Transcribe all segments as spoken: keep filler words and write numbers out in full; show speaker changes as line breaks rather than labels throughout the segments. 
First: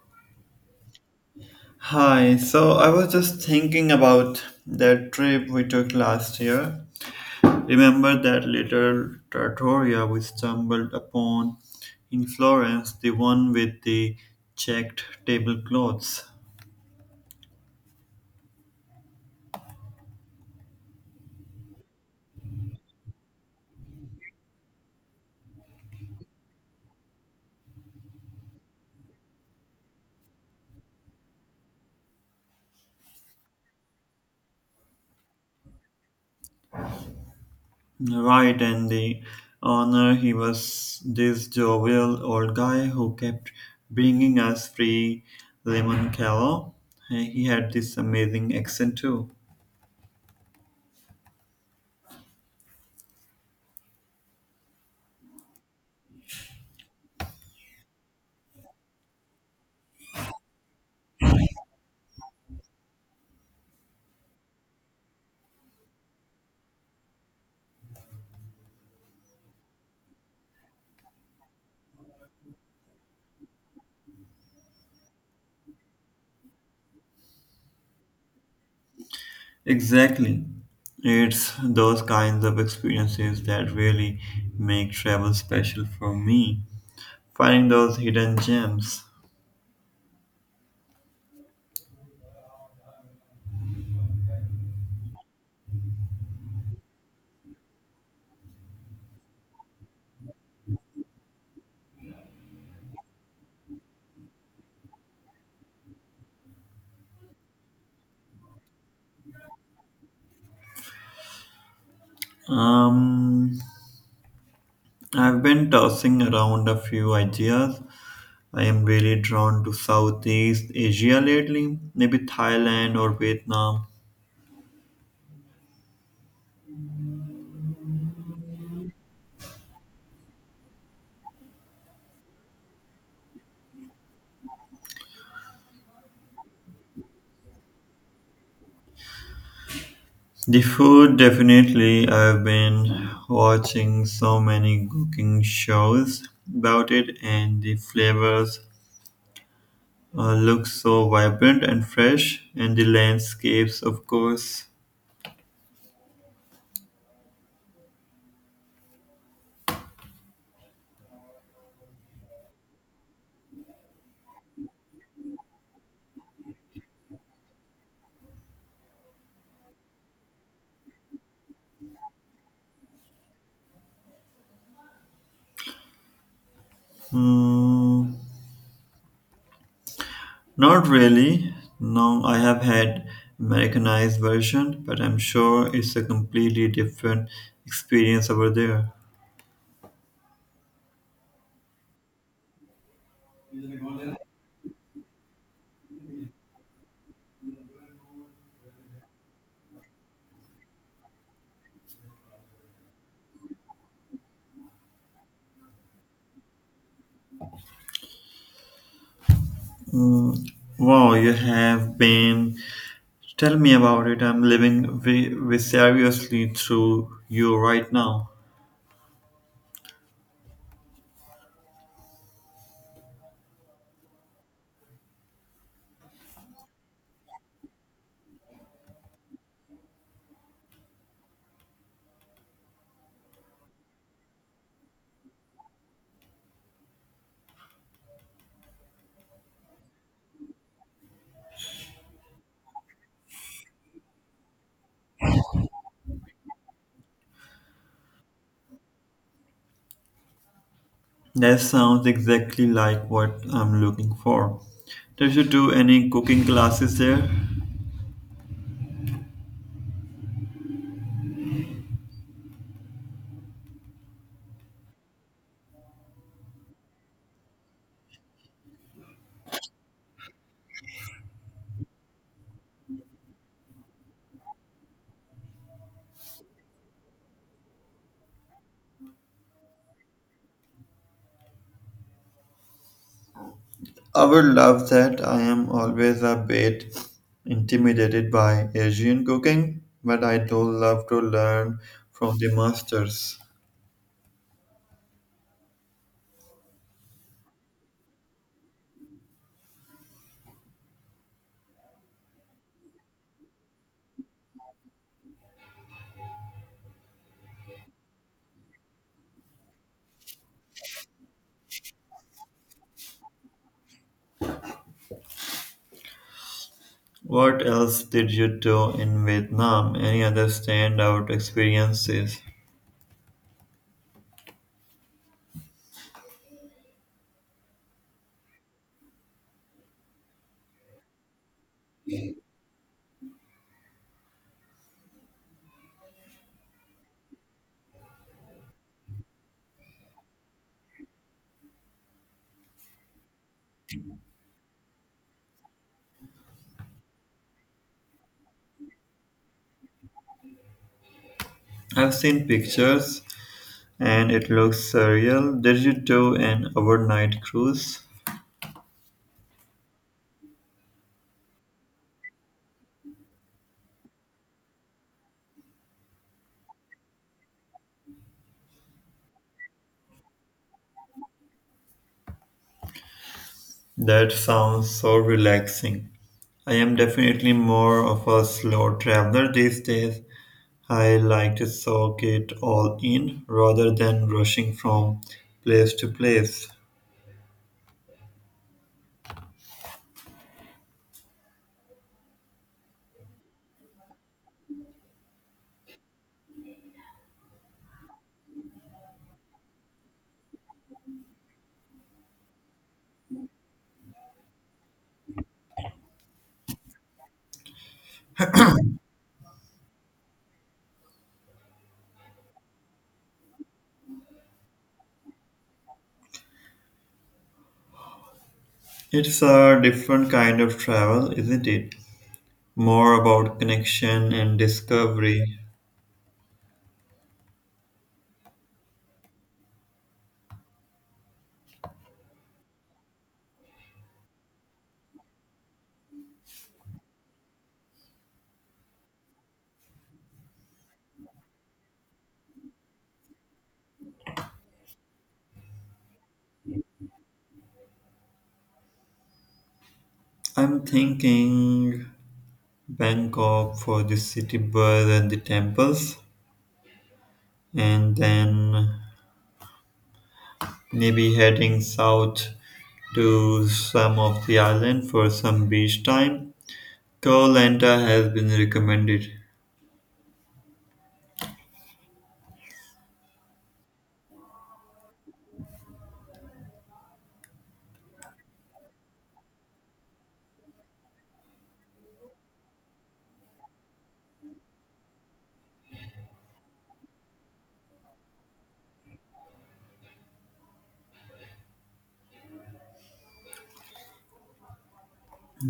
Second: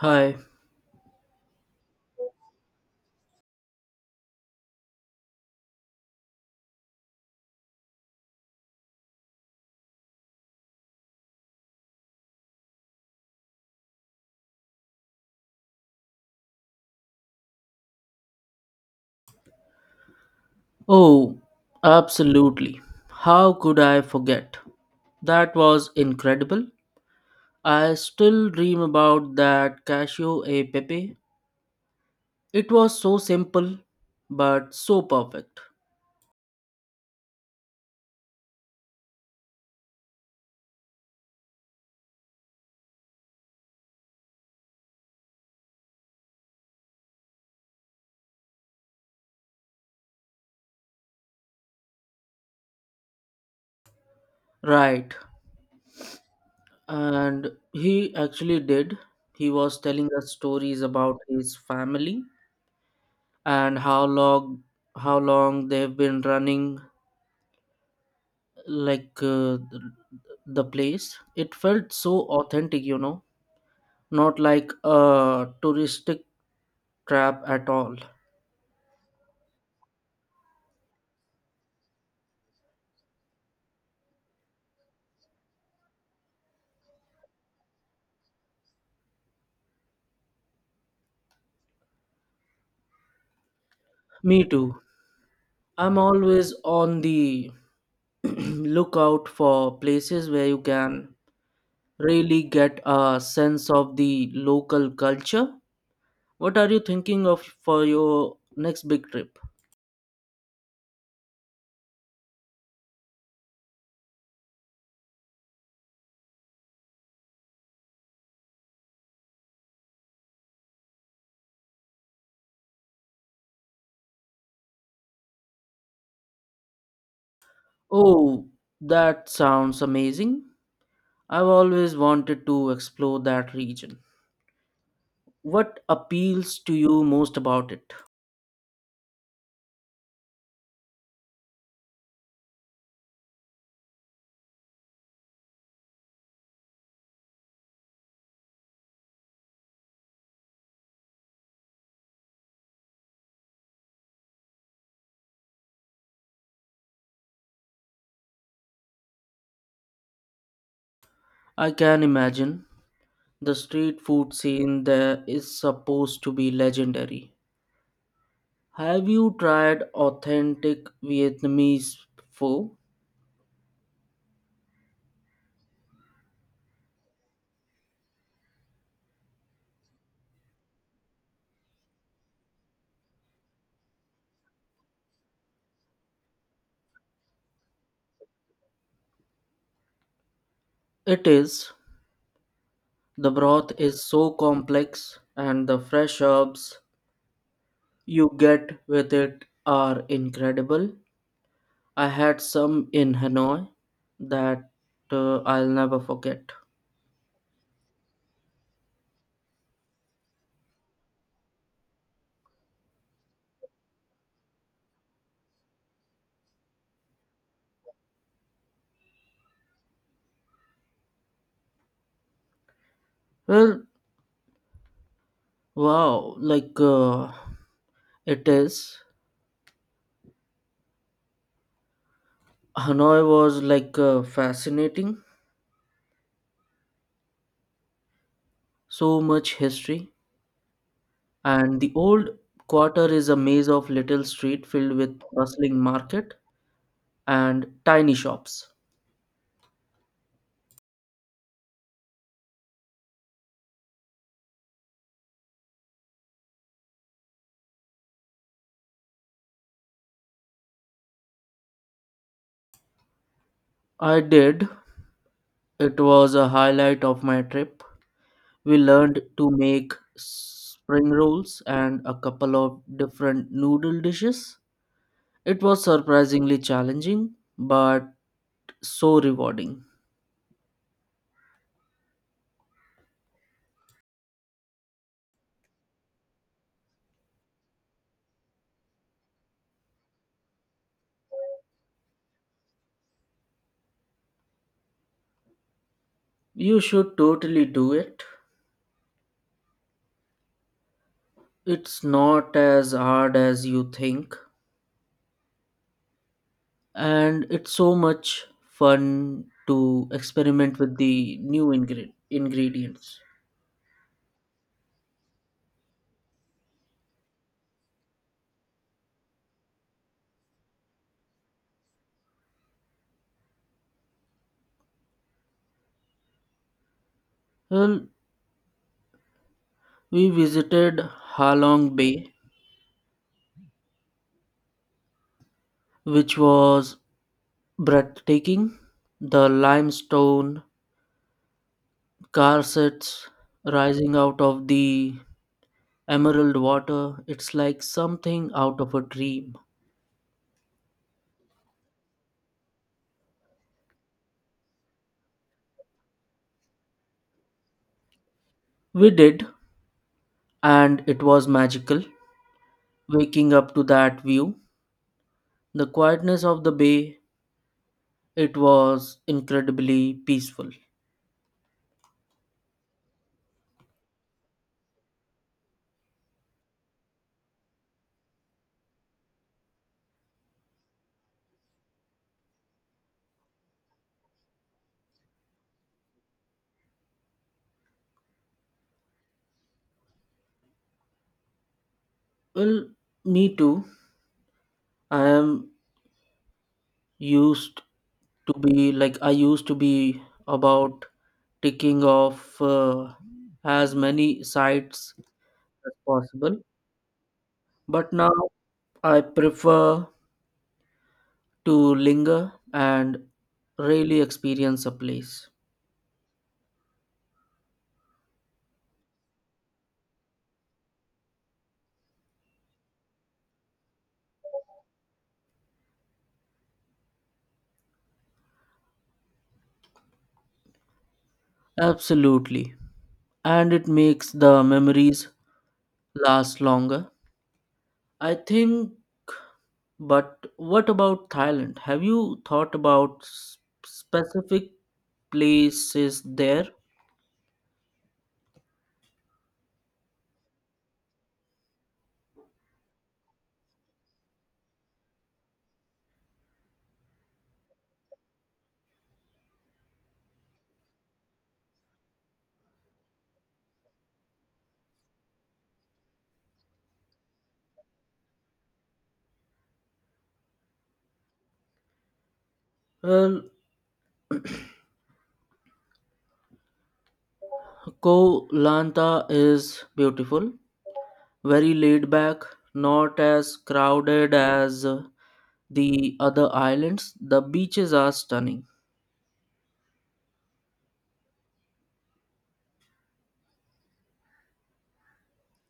Hi.
Hi, so I was just thinking about that trip we took last year. Remember that little trattoria we stumbled upon in Florence, the one with the checked tablecloths?
Oh, absolutely. How could I forget? That was incredible. I still dream about that cashew a pepe. It was so simple, but so perfect.
Right, and the owner, he was this jovial old guy who kept bringing us free lemon callo. He had this amazing accent too.
Right. And he actually did. He was telling us stories about his family and how long how long they've been running like uh, the place. It felt so authentic, you know. Not like a touristic trap at all.
Exactly. It's those kinds of experiences that really make travel special for me. Finding those hidden gems.
Me too. I'm always on the lookout for places where you can really get a sense of the local culture. What are you thinking of for your next big trip?
Um, I've been tossing around a few ideas. I am really drawn to Southeast Asia lately, maybe Thailand or Vietnam.
Oh, that sounds amazing. I've always wanted to explore that region. What appeals to you most about it?
The food, definitely. I've been watching so many cooking shows about it, and the flavors uh, look so vibrant and fresh, and the landscapes, of course.
I can imagine. The street food scene there is supposed to be legendary. Have you tried authentic Vietnamese pho?
Hmm, not really. No, I have had Americanized version, but I'm sure it's a completely different experience over there.
It is. The broth is so complex and the fresh herbs you get with it are incredible. I had some in Hanoi that uh, I'll never forget.
Hmm, wow, you have been. Tell me about it. I'm living vi- vicariously through you right now.
Well, wow, like uh, it is. Hanoi was like uh, fascinating. So much history and the old quarter is a maze of little street filled with bustling market and tiny shops.
That sounds exactly like what I'm looking for. Did you do any cooking classes there?
I did. It was a highlight of my trip. We learned to make spring rolls and a couple of different noodle dishes. It was surprisingly challenging, but so rewarding.
I would love that. I am always a bit intimidated by Asian cooking, but I do love to learn from the masters.
You should totally do it. It's not as hard as you think. And it's so much fun to experiment with the new ingre- ingredients.
What else did you do in Vietnam? Any other standout experiences?
Well, we visited Halong Bay, which was breathtaking. The limestone corsets rising out of the emerald water, it's like something out of a dream.
I've seen pictures and it looks surreal. Did you do an overnight cruise?
We did, and it was magical. Waking up to that view, the quietness of the bay, it was incredibly peaceful.
That sounds so relaxing. I am definitely more of a slow traveler these days. I like to soak it all in rather than rushing from place to place.
Well, me too. I am used to be like I used to be about ticking off uh, as many sites as possible, but now I prefer to linger and really experience a place.
It's a different kind of travel, isn't it? More about connection and discovery.
Absolutely. And it makes the memories last longer. I think But what about Thailand? Have you thought about s- specific places there?
I'm thinking Bangkok for the city bus and the temples, and then maybe heading south to some of the island for some beach time. Koh Lanta has been recommended.
Well, Koh Lanta is beautiful, very laid back, not as crowded as uh, the other islands. The beaches are stunning.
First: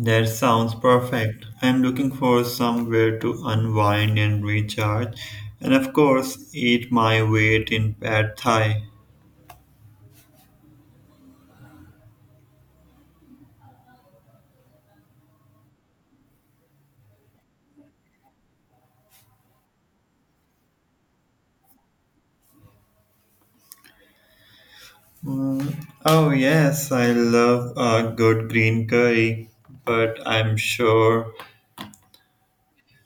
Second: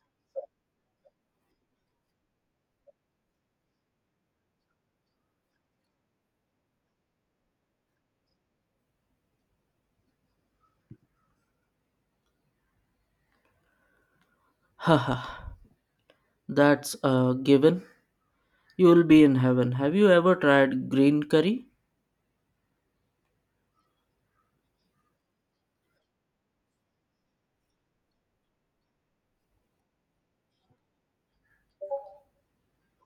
That sounds perfect. I'm looking for somewhere to unwind and recharge, and of course, eat my weight in pad thai.
Haha, that's a given. You'll be in heaven. Have you ever tried green curry?
Mm, oh yes, I love a good green curry, but I'm sure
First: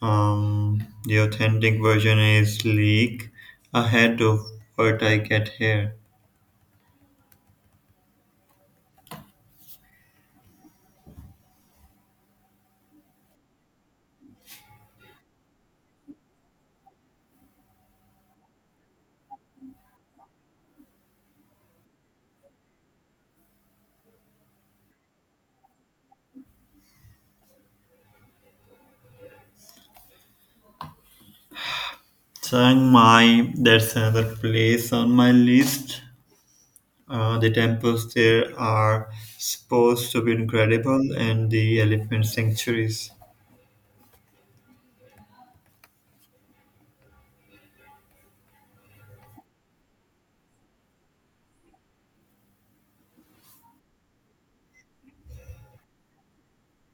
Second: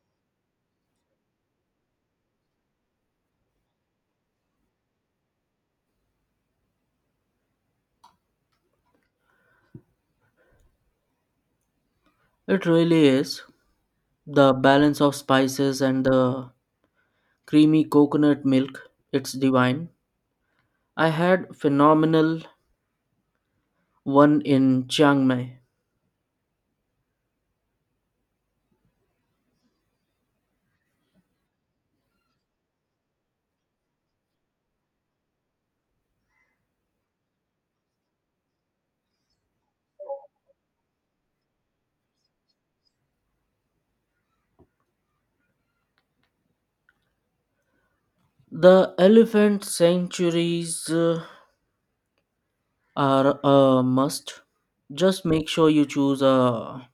um, the authentic version is league ahead of what I get here.
It really is. The balance of spices and the creamy coconut milk, it's divine. I had phenomenal one in Chiang Mai.
Chiang Mai, that's another place on my list. Uh, the temples there are supposed to be incredible, and the elephant sanctuaries.
The elephant sanctuaries uh, are a must. Just make sure you choose a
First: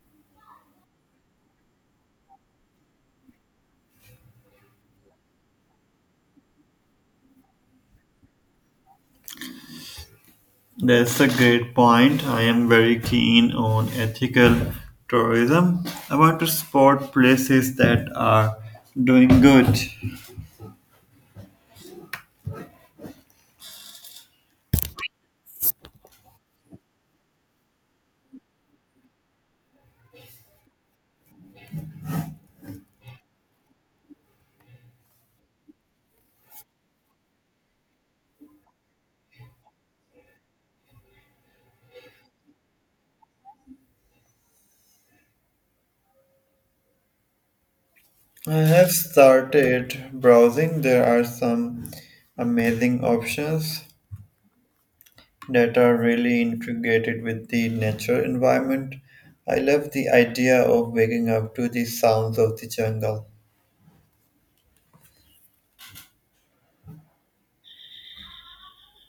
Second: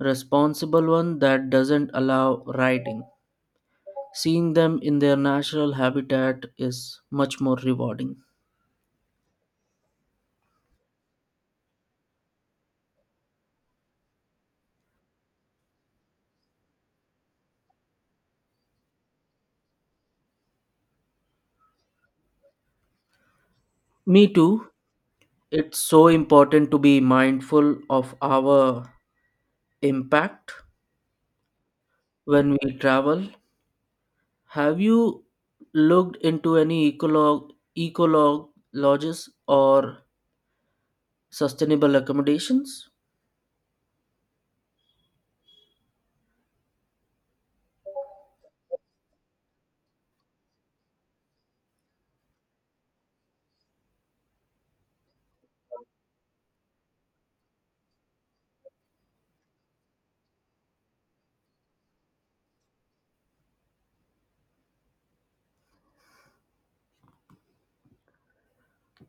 responsible one that doesn't allow riding. Seeing them in their natural habitat is much more rewarding.
That's a great point. I am very keen on ethical tourism. I want to spot places that are doing good.
Me too. It's so important to be mindful of our impact when we travel. Have you looked into any ecolog ecolog lodges or sustainable accommodations?
I have started browsing. There are some amazing options. that are really integrated with the natural environment. I love the idea of waking up to the sounds of the jungle.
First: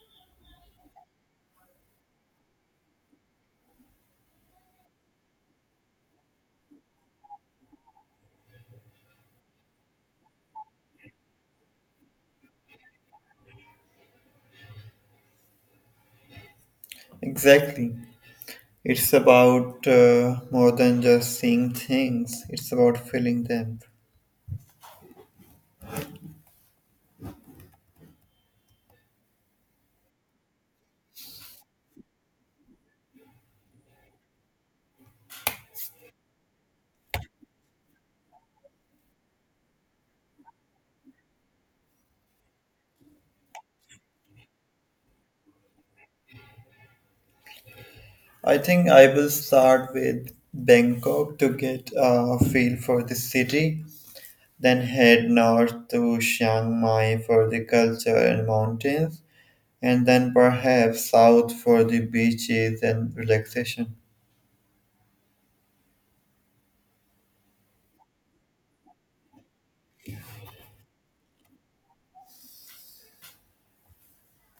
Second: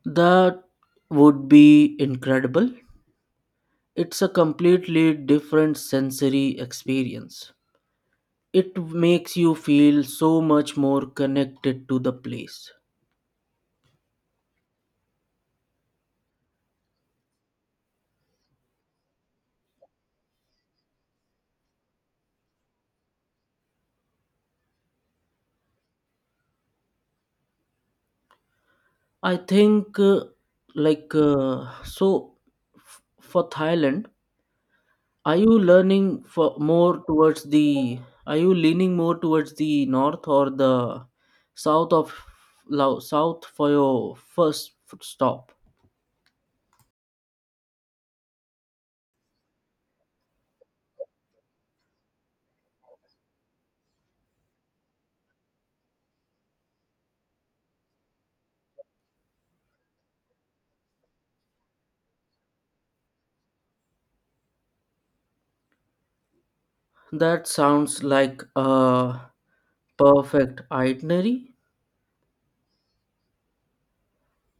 That would be incredible. It's a completely different sensory experience. It makes you feel so much more connected to the place.
Exactly. It's about uh, more than just seeing things, it's about feeling them.
I think uh, like uh, so f- for Thailand Are you learning for more towards the? are you leaning more towards the north or the south of Lao- south for your first stop?
I think I will start with Bangkok to get a feel for the city, then head north to Chiang Mai for the culture and mountains, and then perhaps south for the beaches and relaxation.
That sounds like a perfect itinerary.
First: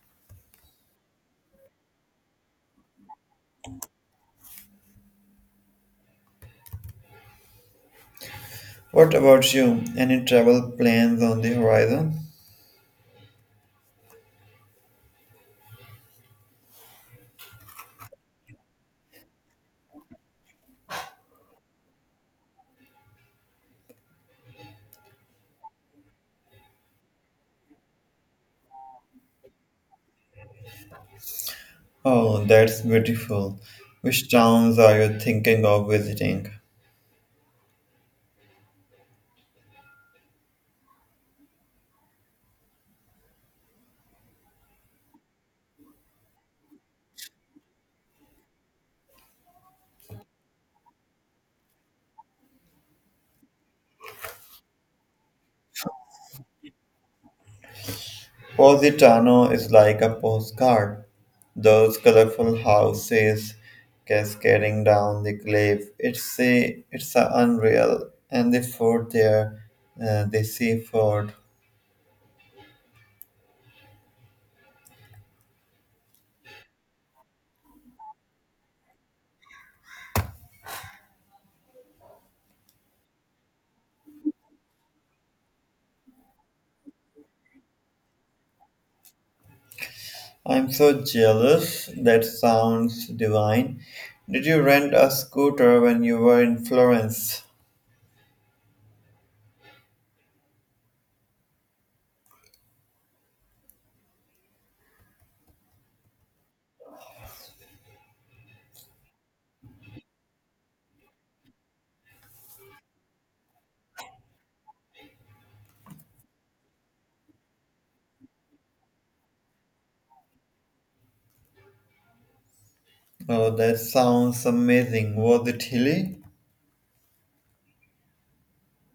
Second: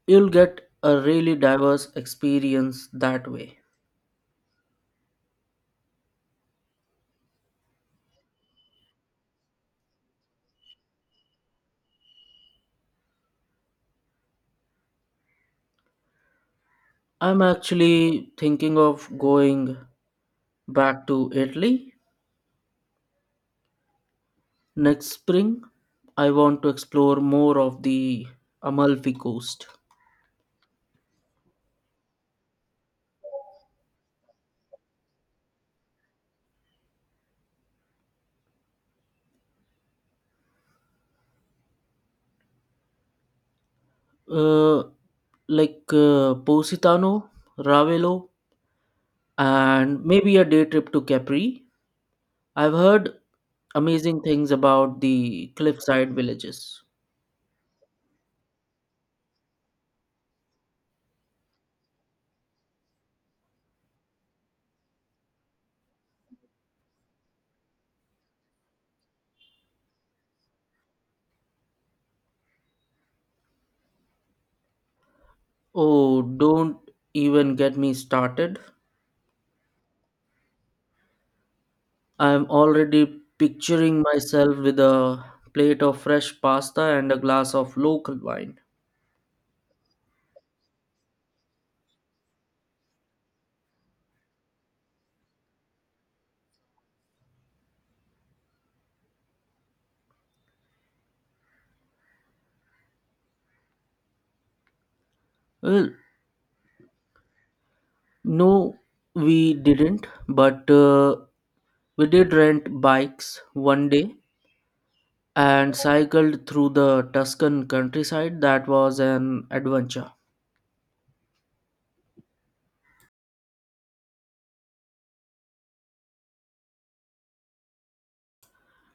You'll get a really diverse experience that way.
What about you? Any travel plans on the horizon?
I'm actually thinking of going back to Italy next spring. I want to explore more of the Amalfi Coast.
Oh, that's beautiful. Which towns are you thinking of visiting?
Uh, like uh, Positano, Ravelo, and maybe a day trip to Capri. I've heard amazing things about the cliffside villages.
Positano is like a postcard. Those colorful houses cascading down the cliff. It's a, it's a unreal. And the fort there, uh, the seaford.
Oh, don't even get me started. I'm already picturing myself with a plate of fresh pasta and a glass of local wine.
I'm so jealous. That sounds divine. Did you rent a scooter when you were in Florence?
Well, no, we didn't, but uh, we did rent bikes one day and cycled through the Tuscan countryside. That was an adventure.
Oh, that sounds amazing. Was it hilly?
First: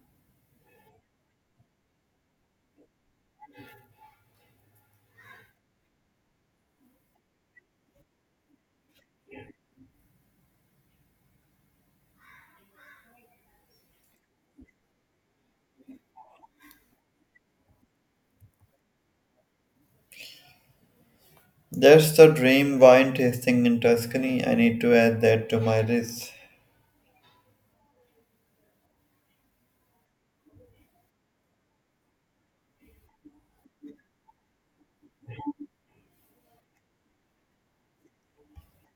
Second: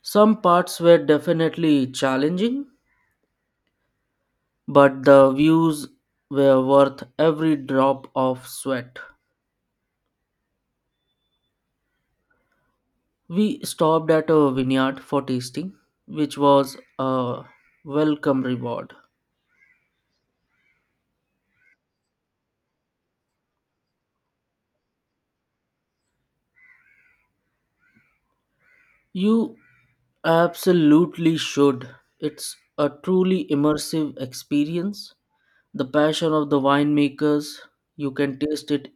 Some parts were definitely challenging, but the views were worth every drop of sweat. We stopped at a vineyard for tasting, which was a welcome reward.
That's the dream wine tasting in Tuscany. I need to add that to my list.
You absolutely should. It's a truly immersive experience. The passion of the winemakers, you can taste it